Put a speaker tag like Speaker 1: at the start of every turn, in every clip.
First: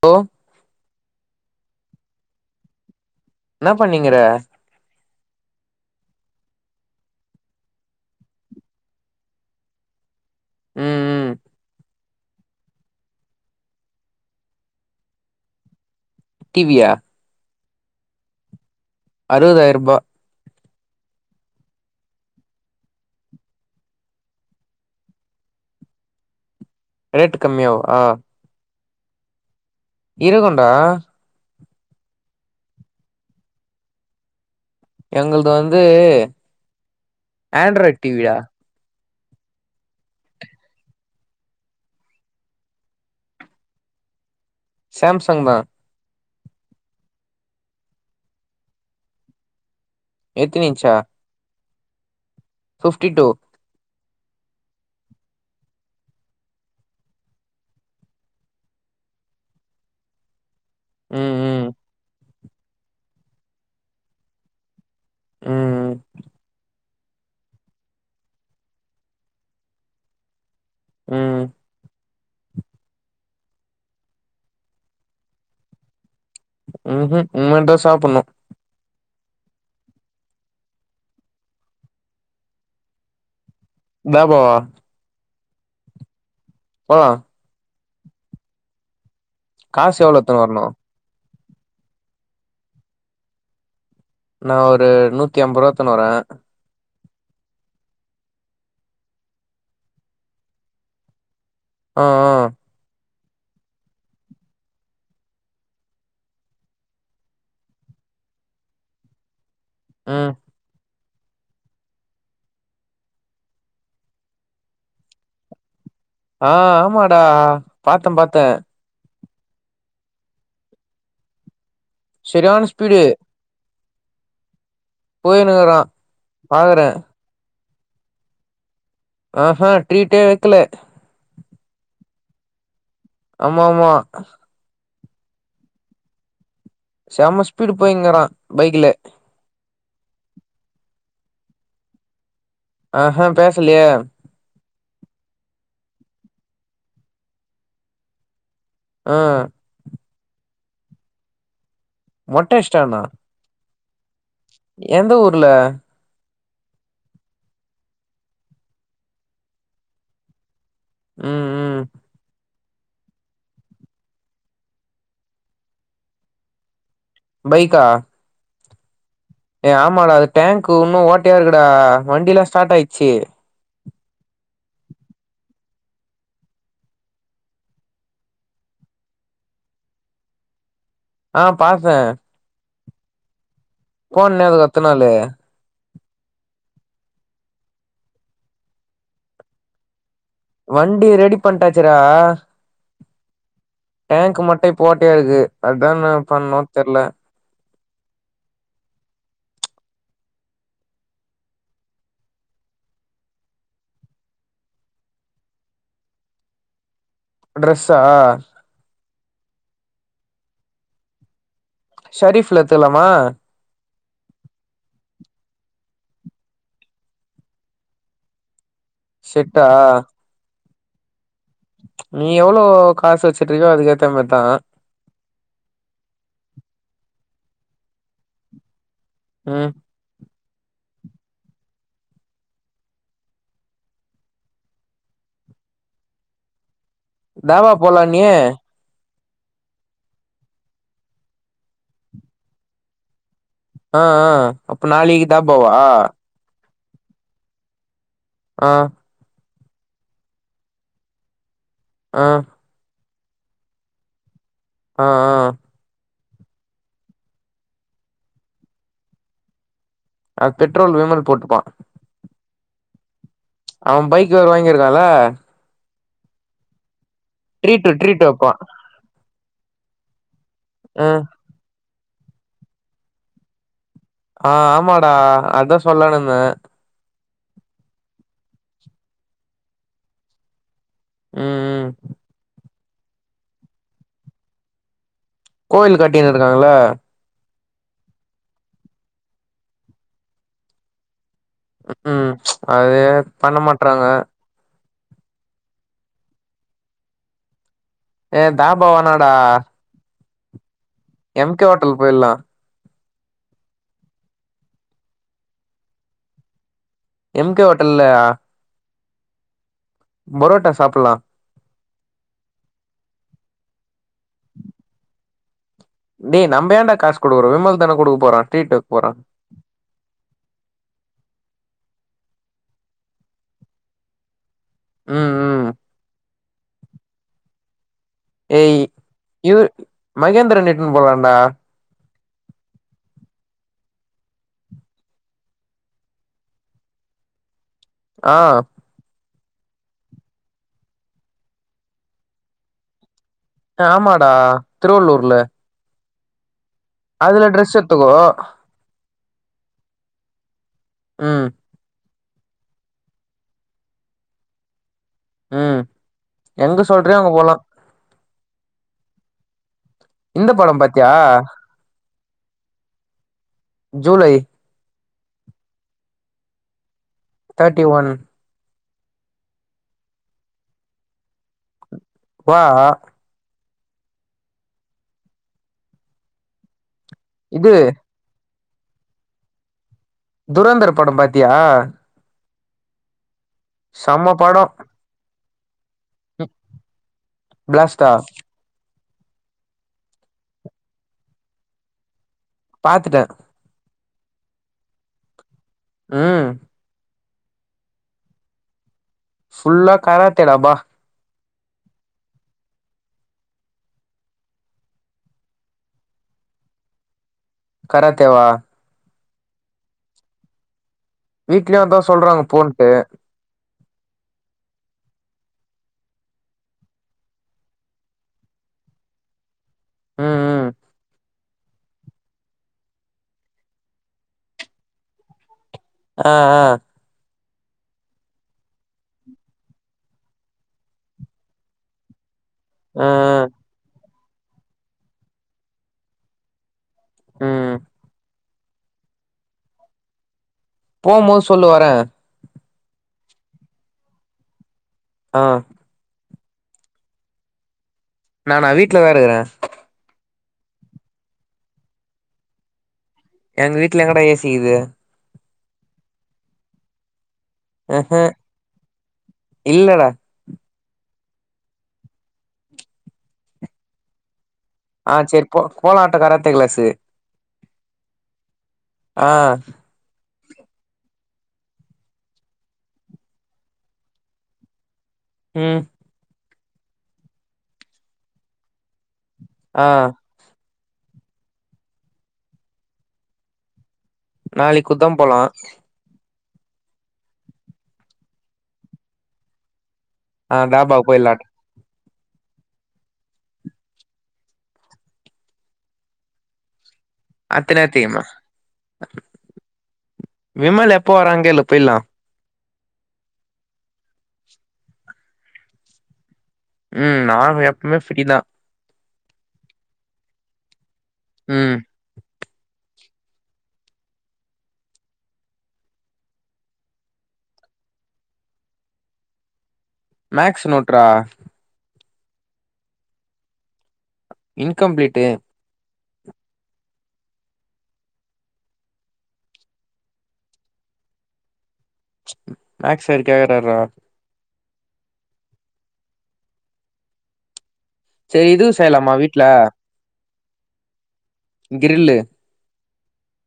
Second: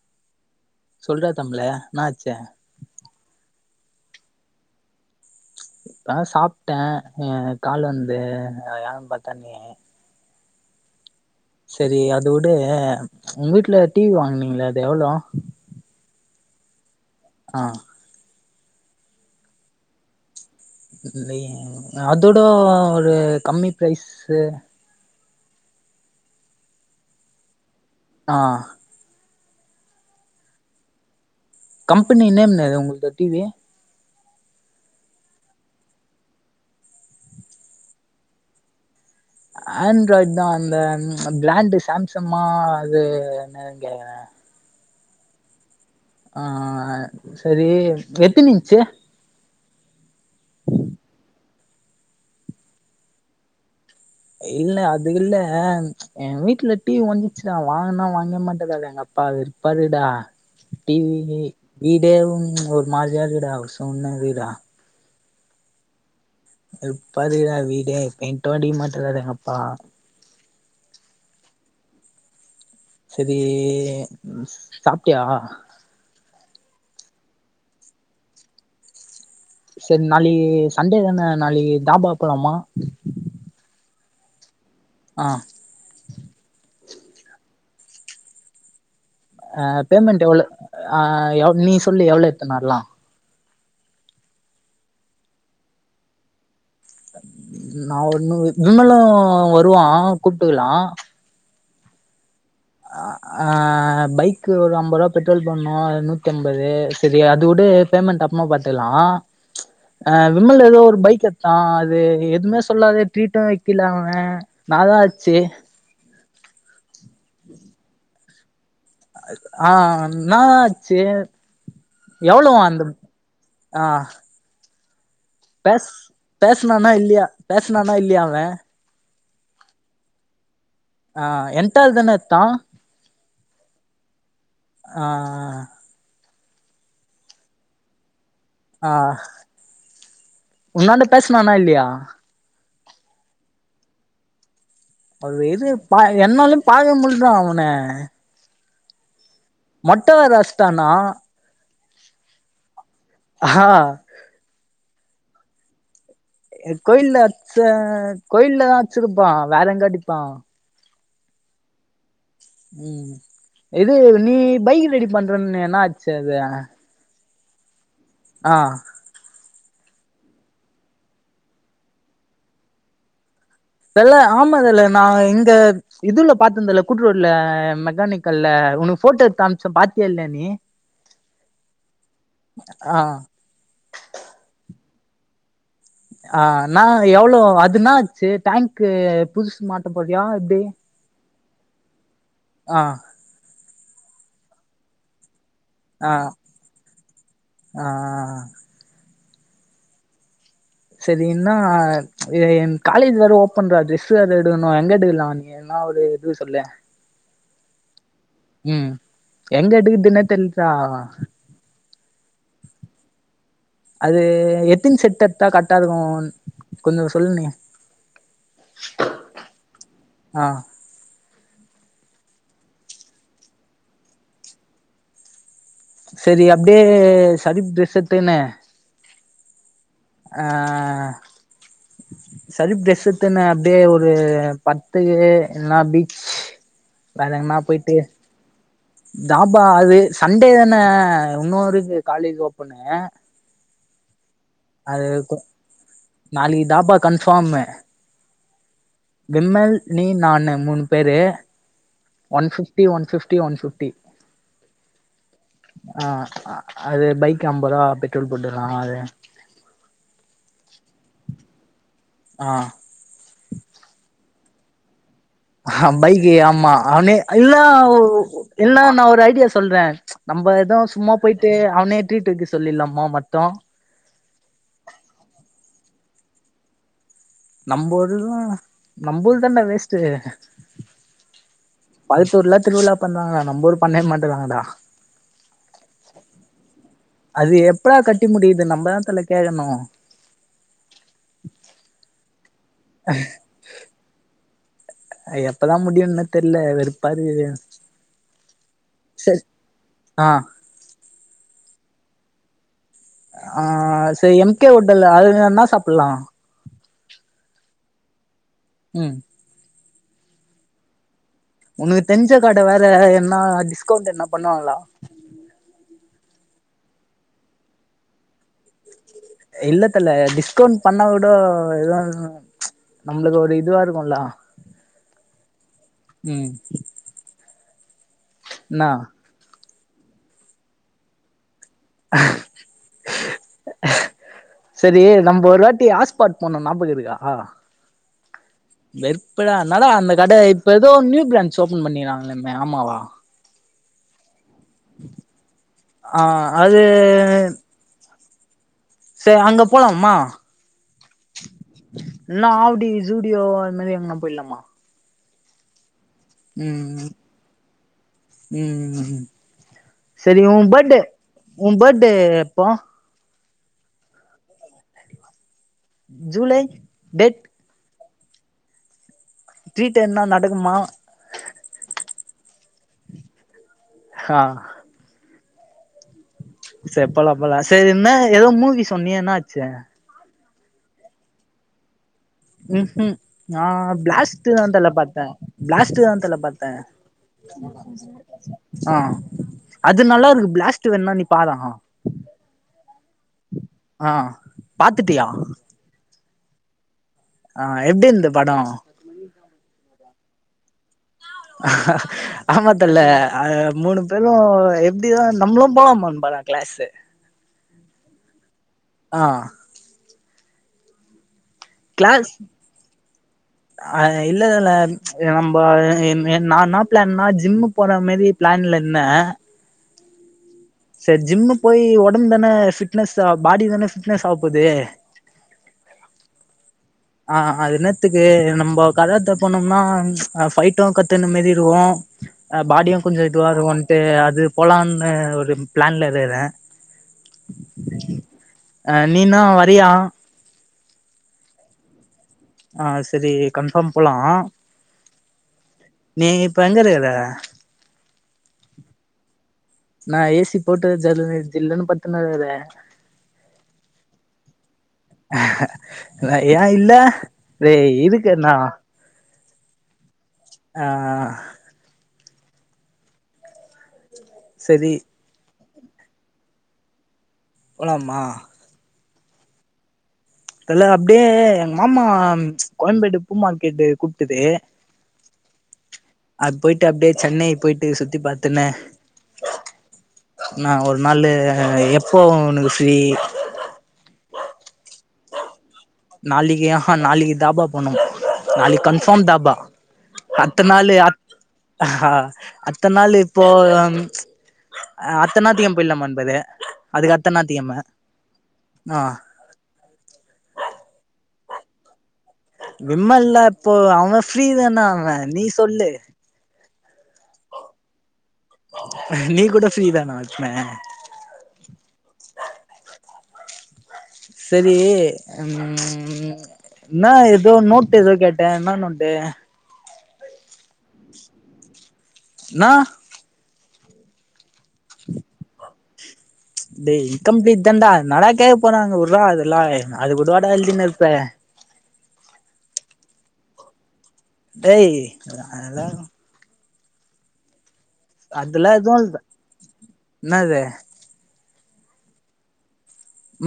Speaker 1: hello ஓ
Speaker 2: சொல்ற தம்பள என்ன ஆச்சி
Speaker 1: என்ன பன்னிக்கிர
Speaker 2: இப்ப தா நா சாப்பிட்டே நீ கால் வந்து யாரும் பாத்தே
Speaker 1: ம் ம்
Speaker 2: சேரி அத வுடு உங்க வீட்டு்ல டிவி வாங்கனீங்களா அது எவ்ளோ
Speaker 1: டிவியா
Speaker 2: ஆஹ்
Speaker 1: ஆறுவதாயிரம் ரூபா
Speaker 2: இல்ல அதோட ஒரு கம்மி பிரேஸ்சு
Speaker 1: ரேட் கம்மியாவ ஆஹ
Speaker 2: ஆஹ்
Speaker 1: இருகுண்டா
Speaker 2: கம்பெனி என்ன நேம்னா உங்க டிவி
Speaker 1: எங்களது வந்து ஆண்ட்ராய்ட் டிவியா
Speaker 2: ஆண்ட்ராய்டு தா அந்த பிராண்டு சாம்சன் அது என்னு கேக்குறே
Speaker 1: சம்சங் தான்
Speaker 2: ஆஹ் சேரி எத்துனு இச்சு
Speaker 1: எத்தினு இச்சா ஃபிப்டி டூ
Speaker 2: இல்ல அது இல்ல என் வீட்டுல டிவி ஓடஞ்சிச்சுடா வாங்கனா வாங்க மாட்டேதாட எங்க அப்பாப்பாருடா
Speaker 1: ம்
Speaker 2: டிவி
Speaker 1: ம்
Speaker 2: வீடே ஓரு மாரி இருக்குடா அவ சொன்ன வீடு டா
Speaker 1: ம் ம்
Speaker 2: அத பாத்தேங்கனா வீடே பெயிட்டு அடிக்க மாட்டேகிற எங்க அப்பா
Speaker 1: ம்
Speaker 2: சேரி சாப்பட்டியா
Speaker 1: உகு இனிமேல தா சாப்பட்ணு
Speaker 2: சேரி நாளைக்கு சண்டே தானே நாளைக்கு தாபா போலாமா
Speaker 1: தாபாவா
Speaker 2: ஆஹ்
Speaker 1: போ
Speaker 2: அஹ்
Speaker 1: காசு எவ்ளோ
Speaker 2: பேமெண்ட்
Speaker 1: எத்துனு
Speaker 2: எவ்வளோ
Speaker 1: வரணு
Speaker 2: ஆஹ நீ சொல்லு எவ்வளவு எத்துனு வரலா
Speaker 1: நான் ஒரு நூத்தி ஐம்பது ரூபா எத்தன்னு வறே
Speaker 2: நான் ஒன்னு விமலு வருவா கூப்பிட்டுக்கலாம்
Speaker 1: ஆஹ் ஆஹ்
Speaker 2: ஆஹ ஆ பைக்கு ஒரு ஐம்பது ரூவா பெட்ரோல் போடணு நூத்தண ஐம்பது சரி அது வுடு பேமெண்ட் அப்புரமா பாத்துக்கலா
Speaker 1: ம்
Speaker 2: விமல் ஏதோ ஒரு பைக் எடு ஆஹ் அது எதுவுமே சொல்லாத ட்ரீட்டு வைக்கலா அவே நாள் நாளாச்சு
Speaker 1: ஆஹ் ஆமாடா பாத்தே பாத்தே
Speaker 2: ஆஹ் என்னாலான ஆச்சி எவ்வளவா
Speaker 1: செரியான
Speaker 2: அந்த
Speaker 1: ஸ்பீடு
Speaker 2: ஆஹ
Speaker 1: போயினுக்குறா
Speaker 2: பேச
Speaker 1: பாக்குறே
Speaker 2: பேசனானா இல்லயா பேசனானா இல்லய அவா
Speaker 1: ஆ ஹ ட்ரீட்டே வெக்கல
Speaker 2: ஆ என் டவ்ல் தான எட்த்தா
Speaker 1: ஆமா ஆமா
Speaker 2: ஆ
Speaker 1: செம ஸ்பீடு போயிங்கறா
Speaker 2: ஆ உன்னாண்ட பேசுனான இல்லையா
Speaker 1: ஆ ஹ பேசலையே
Speaker 2: அந்த இது ப என்னாலு பாக்க முட்ல்ல டா அவன
Speaker 1: அ
Speaker 2: மொட்ட வேற அட்ச்சுட்டானா
Speaker 1: மொட்ட அட்ச்சுட்டானா
Speaker 2: ஹா
Speaker 1: எந்த ஊருல
Speaker 2: கோயில்ல அட்ச்ச கோயில்லதா அட்ச்சுருப்பா வேற எங்க அடிப்பா
Speaker 1: ம் ம்
Speaker 2: ம் இது நீ பைக் ரெடி பண்றன்னியே என்ன ஆச்சு அது
Speaker 1: பைக்கா
Speaker 2: ஆ
Speaker 1: ஏ ஆமாடா அது டேங்க்கு உன்னு ஓட்டையா இருக்குடா வண்டிலா ஸ்டார்ட் ஆயிடுச்சு
Speaker 2: தல ஆமா தல நா இங்க இதுவ்ல பாத்துருந்தல்ல கூட்டுரோட்ல மெக்கானிக்கல்ல உனக்கு போட்டோ எட்த்து அமிச்சே பாத்தியா இல்லியா நீ
Speaker 1: ஆ பாத்தே
Speaker 2: ஆ
Speaker 1: போன்னே அது எத்தன் நாளு
Speaker 2: ஆ நா எவ்ளோ அதுனாச்சு டேங்க்கு புதுசு மாத்த போறியா எப்
Speaker 1: வண்டி ரெடி பண்ட்டாச்சுரா
Speaker 2: ஆ
Speaker 1: டேங்கு மட்டு இப்ப ஓட்டையா இருக்கு அதா
Speaker 2: ஆ
Speaker 1: நா பண்ணு தெர்ல
Speaker 2: ஆ சரி இன்னா எ என் காலேஜ் வேற ஓப்பன்றா ட்ரெஸ்ஸு வேற எடுக்கணு எங்க எடுக்கலா என்னா ஒரு இது சொல்லே
Speaker 1: ட்ரெஸ்ஸா
Speaker 2: ம் எங்க எடுக்குர்தினே தெர்லடா
Speaker 1: ஷெரிஃப்ல எத்துக்கலாமா
Speaker 2: அது எத்தின் செட் எட்தா கர்ட்டா இருக்கு கொஞ்சோ சொல்லுங் நீ
Speaker 1: செட்டா
Speaker 2: ஆ
Speaker 1: நீ எவ்ளோ காசு வச்சிட்டுருக்கியோ அதுக்கேத்த மார்தா
Speaker 2: சரி அப்டியே சதீஃப் ட்ரெஸ் எடுத்துக்குனு
Speaker 1: ம்
Speaker 2: ஆ சரீஃப் ட்ரெஸ் எத்துன்னா அப்டியே ஒரு பத்து இல்லனா அப்டி
Speaker 1: தாவா போலான்யே
Speaker 2: தாபா அது சண்டே தானே இன்னுருக்கு காலேஜ் ஓப்பனே
Speaker 1: ஆ ஆ அப்ப நாளைக்கு தா போவா
Speaker 2: நாளைக்கி தாபா கன்ஃபாமு
Speaker 1: ஆ
Speaker 2: விம்மல் நீ நானு மூணு பேரு one fifty one fifty one fifty
Speaker 1: ஆ ஆ
Speaker 2: ஆ அது பைக் அம்பதா பெட்ரோல் போட்டுக்லா அது
Speaker 1: அ பெட்ரோல் விமல் போட்டுப்பா
Speaker 2: ஆ
Speaker 1: அவ பைக் வேற வாங்கிருக்கால
Speaker 2: ஆ பைக்கு ஆமா அவனே இல்லா
Speaker 1: ட்ரீட்டு
Speaker 2: ஓ
Speaker 1: ட்ரீட்டு வப்பா
Speaker 2: எல்லா நா ஒரு ஐடியா சொல்றே நம்ப எதோ சும்மா
Speaker 1: ம்
Speaker 2: போயிட் ட்டு அவனே ட்ரீட் வைக்க சொல்லிலாமா மத்தோ
Speaker 1: ஆ ஆமாடா அதான் சொல்லாணுந்த
Speaker 2: நம்பொறுறூ நம்புள்தாண்டா வேஸ்ட்டு
Speaker 1: ம் ம்
Speaker 2: பக்கத்தூர்லா திருவிழா பண்றாங்களா நம்ப ஊர் பன்னவே மாட்றாங்கடா
Speaker 1: கோயிலு கட்டினு இருக்காங்கள்ள
Speaker 2: அது எப்படா கட்டி முடிக்கிற்து நம்மதா தல கேக்கணு
Speaker 1: ம்கூம் அது பண்ண மாட்றாங்க
Speaker 2: எப்பதா முடியுன்னு தெர்ல வெறுப்பாருகுது
Speaker 1: ஏ தாபா வேநாடா
Speaker 2: ஆ
Speaker 1: எம் கே ஓட்டல் போயில்லா
Speaker 2: ஆ செரி எம் கே ஓட்டல் அது தா என்னா சாப்பல்லா
Speaker 1: எம் கே ஓட்டல்ல
Speaker 2: ம்
Speaker 1: புரோட்டா சாப்புல்லா
Speaker 2: உனுக்கு தெரிஞ்ச கட வேற என்னா டிஸ்கவுண்ட் எத்ன்னா பண்ணுவாங்களா
Speaker 1: டே நம்ப ஏண்டா காசு குடுக்க போறோ விமல் தான குடுக்க போறா ட்ரீட்டு வக்க போறா
Speaker 2: இல்ல தல டிஸ்கவுண்ட் பண்ணா கூடோ எதுவு நம்ளுக்கு ஒரு இதுவா இருக்குல்ல
Speaker 1: ம் ம்
Speaker 2: ம்
Speaker 1: ஏய்
Speaker 2: என்னா
Speaker 1: இ மகேந்திரன் இட்னு போலாண்டா
Speaker 2: செரி நம்ப ஒரு வாட்டி ஆஸ்பாட் போனோ நாபகோ இருக்கா
Speaker 1: ஆ
Speaker 2: வெற்ப்படா அத்னாலதா அந்த கட இப்ப எதோ நியூ ப்ரான்ச் ஓபன் பண்ணிகிறாங்களாமே ஆமாவா
Speaker 1: ஏ ஆமாடா திருவள்ளுர்ல
Speaker 2: ஆ அது
Speaker 1: அதுல ட்ரெஸ் எத்துக்கோ
Speaker 2: சே அங்க போலாம்மா
Speaker 1: ம்
Speaker 2: இல்ன்னா ஆவுடி ஜூடியோ அது மாரி எங்னா போயில்லாமா
Speaker 1: ம் எங்க
Speaker 2: ம்
Speaker 1: சொல்றியோ அங்க போலா
Speaker 2: ம் ம் செரி
Speaker 1: இந்த
Speaker 2: உ
Speaker 1: படம்
Speaker 2: பேடே
Speaker 1: பாத்தியா
Speaker 2: உ பேடே எப்போ
Speaker 1: ஜூலை
Speaker 2: ஜூலை டேட்
Speaker 1: தேட்டி ஒன்
Speaker 2: ட்ரீட் என்ன நடக்குமா
Speaker 1: வா
Speaker 2: ஹா செரிப் போலா போலா
Speaker 1: இது
Speaker 2: செரி என்ன ஏதோ மூவி சொன்னியே என்னாச்சு
Speaker 1: துரந்தர் பட பாத்தியா
Speaker 2: ம் ஹு நா
Speaker 1: செம்ம
Speaker 2: பிளாஸ்ட்டு தா
Speaker 1: படம்
Speaker 2: தல பாத்தே பிளாஸ்ட்டு வந் தல பாத்தே
Speaker 1: பிளாஸ்டா
Speaker 2: ஆ அது நல்லாருக்கு பிளாஸ்ட்டு வேண நீ பாரா
Speaker 1: பாத்துட்ட
Speaker 2: ஆ பாத்துட்டியா
Speaker 1: ம்
Speaker 2: ஆ எப்டி இருந்தது படோ
Speaker 1: ஃபுல்லா காராத்தேடா பா
Speaker 2: ஆ ஆ ஆமா தல்ல அ மூணு பேரு எப்டிதா நம்முளு போலாமான் பாரே கிளாஸு ஆ
Speaker 1: கராத்தே வா
Speaker 2: ஆ
Speaker 1: வீட்லயே அதா
Speaker 2: கிளாஸ்
Speaker 1: சொல்றாங்க போன்ட்டு
Speaker 2: அ இல்ல தல நம்ப என் என் நா நா என்னா பிளான்னா ஜிம்மு போற மேரி பிளான்ல இந்தே
Speaker 1: ம் ம்
Speaker 2: ஜிம்மு போய் ஒடம்பென்ன ஃபிட்னஸ் ஆ பாடி தான ஃபிட்னஸ் ஆவ போது
Speaker 1: ஆ ஆ
Speaker 2: ஆ அதென்னத்துக்கு நம்போ கராத்தே போனம்னா அ ஃபைட்டு கத்துகுன மாரி இருக்கு ஆ பாடியு கொஞ்சோ இதுவா இருக்குன்ட்டு அது போலான்னு ஒரு பிளான்ல இருக்குறே
Speaker 1: ம்
Speaker 2: அ நீனூ வரையா
Speaker 1: போம்போது சொல்லு வரே
Speaker 2: ஆ செரி கன்ஃபாம் போலா
Speaker 1: ஆ
Speaker 2: நீ இப்ப எங்க இருக்குற
Speaker 1: நானா வீட்லதா இருக்கற
Speaker 2: நா ஏசி போட்டு ஜல்லுனு ஜில்லுனு பட்த்துனுக்கறே
Speaker 1: எங்க வீட்ல எங்கடா ஏசிக்கிது
Speaker 2: ஏ இல்ல ரே
Speaker 1: ம்ஹூ
Speaker 2: இருக்கு என்னா
Speaker 1: இல்லடா
Speaker 2: ஆ செரி
Speaker 1: ஆ செரி போ போலாட்ட கராத்தே கிளாசு
Speaker 2: போலாமா
Speaker 1: ஆ
Speaker 2: அல அப்டியே எங் மாமா கோயம்பேடு பூ மார்க்கெட்டு கூப்ட்டது
Speaker 1: ம்
Speaker 2: அது போய்ட்டு அப்டியே சென்னை போய்ட்டு சுத்தி பாத்துன்னு
Speaker 1: ஆ
Speaker 2: நா ஒரு நாளு எப்போ உனக்கு ஃப்ரீ
Speaker 1: நாளைக் கூட்தா போலா
Speaker 2: நாளைக்கி ஆஹா நாளைக்கி தாபா போணும் நாளைக் கன்ஃபாம் தாபா
Speaker 1: ஆ
Speaker 2: அட்த்த நாளு
Speaker 1: தாபாக்கு
Speaker 2: அ
Speaker 1: போயிலாட்ட
Speaker 2: அடுத்த நாளு இப்போ அ அட்த்த ஞாயித்திகெழம போய்ட்லாமானு பாரு அதுக்கடுத்த ஞாயித்திக்கெழம
Speaker 1: அத்த நேரத்துக்குமா
Speaker 2: ஆ
Speaker 1: விமல் எப்போ வரான் கேளு போயிட்லா
Speaker 2: விமல்லா எப்போ அவ ஃப்ரீதான்டா அவ நீ சொல்லு
Speaker 1: ம் நா எப்பவுமே ஃப்ரீதா
Speaker 2: நீ கூட ஃப்ரீதானா எப்பமே
Speaker 1: ம்
Speaker 2: செரீ ம் என்னா ஏதோ நோட்டு எதோ கேட்ட என்னா நோட்டு
Speaker 1: மேக்ஸ் நோட்ரா
Speaker 2: நா
Speaker 1: இன்கம்ப்ளீட்டு
Speaker 2: டே இம்கம்ப்ளீட் தான்டா என்னடா கேக்க போறாங்க விட்றா அதெல்லாய் அது கூடாவாடா எழுதினுருப்ப
Speaker 1: மேக்ஸ் சாரு கேக்கறாருறா
Speaker 2: டேய் அது ஆலா
Speaker 1: செரி
Speaker 2: அதுல்லா
Speaker 1: இதுவு செய்யலாமா
Speaker 2: எதுவுல்ல
Speaker 1: வீட்ல
Speaker 2: என்னாது
Speaker 1: கிரில்லு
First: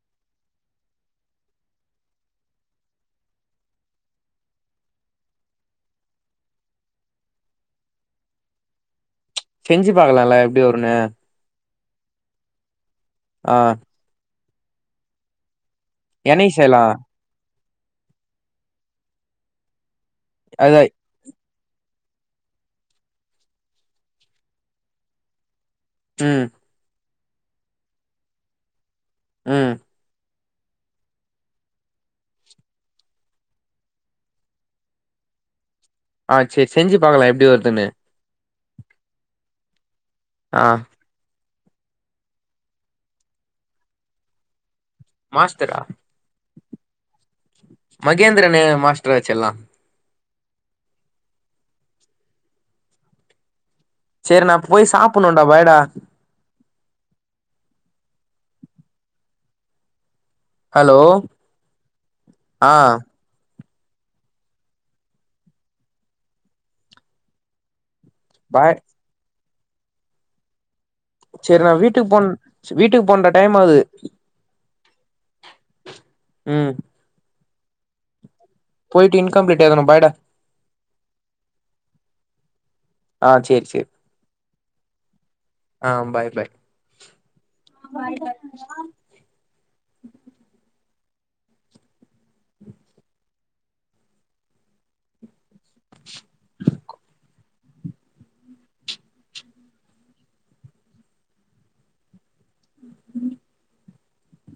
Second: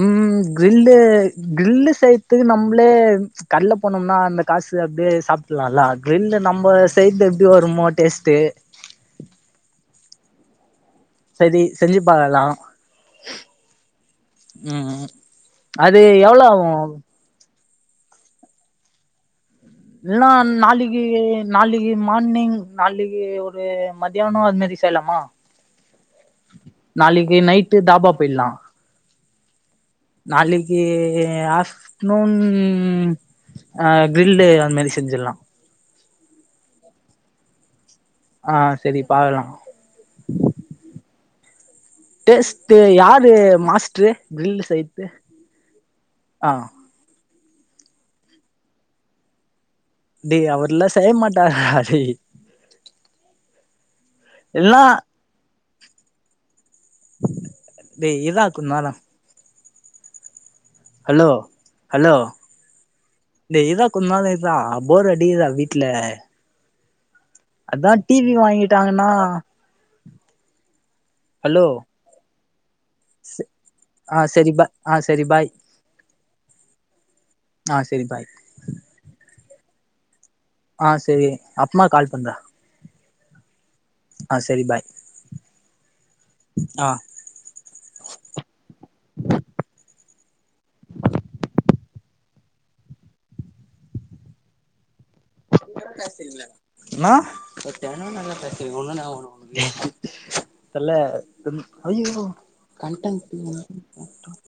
Speaker 2: உம் கிரில்லு கிரில்லு செய்யத்துக்கு நம்ளே கட்ல போனம்னா அந்த காசு அப்டியே சாப்ட்டுலால்ல கிரில்லு நம்ப செய்ர்து எப்டி வருமோ டேஸ்ட்டு
Speaker 1: செஞ்சி பாக்கலால எப்டி வருனு
Speaker 2: சரி செஞ்சிப் பாக்கலா
Speaker 1: ஆ
Speaker 2: ம் ம் அது எவ்வளோ
Speaker 1: எண்ணெய்
Speaker 2: ஆகு
Speaker 1: செய்யலா
Speaker 2: என்னா
Speaker 1: அதா
Speaker 2: நாளைக்கீ நாளைக்கி மார்னிங் காலைலியே ஒரு மத்தியானோ அதுமாரி செய்யலாமா
Speaker 1: ம்
Speaker 2: நாளிக்கு நைட்டு தாபா போயிட்லா
Speaker 1: ம்
Speaker 2: நாளிக்கி ஆஃப்ட்ர்நூன் ஆ க்ரில்லு அந்த மேரி செஞ்சிர்லா
Speaker 1: ஆ சேரி செஞ்சு பாக்கலா எப்டி வர்துன்னு
Speaker 2: ஆ செரி பாக்கலா
Speaker 1: ஆ
Speaker 2: டேஸ்ட்டு யாரு மாஸ்ட்ரு கிரில்லு செய்
Speaker 1: மாஸ்டரா மகேந்திரனு மாஸ்டராச்சே எல்லா
Speaker 2: டேய் அவருல்லா செய்ய மாட்டாருடா டேய்
Speaker 1: சேரி நா
Speaker 2: எல்லா
Speaker 1: போய் சாப்புணூண்டா பாய் டா
Speaker 2: டேய் இரா கொஞ்ச நேரோ ஹலோ ஹலோ
Speaker 1: ஆ
Speaker 2: டேய் இரா கொஞ்சநேரோ இருரா போர் அடிக்கிதுடா வீட்ல அதா டி வி
Speaker 1: பாய்
Speaker 2: வாங்கிட்டாங்கனா
Speaker 1: சேரி
Speaker 2: ஹலோ
Speaker 1: நா வீட்டுக் போன் ச வீட்டுக் போகனுன்டா டைமாகுது
Speaker 2: ஆ சரி பா ஆ சரி பாய்
Speaker 1: ம்
Speaker 2: ஆ சேரி பாய்
Speaker 1: போய்ட்டு இன்கம்ப்ளீட் எழுதனு பாய் டா
Speaker 2: ஆ சேரி அப்மா கால் பண்ற
Speaker 1: ஆ சேரி சேரி
Speaker 2: ஆ சேரி பாய்
Speaker 1: ஆ
Speaker 2: ஆ
Speaker 1: பாய் பாய்
Speaker 2: பேச தெரில்ல [inaudible] சொல்லு ஐயயோ கன்டென்ட் இல்லாம போட்ட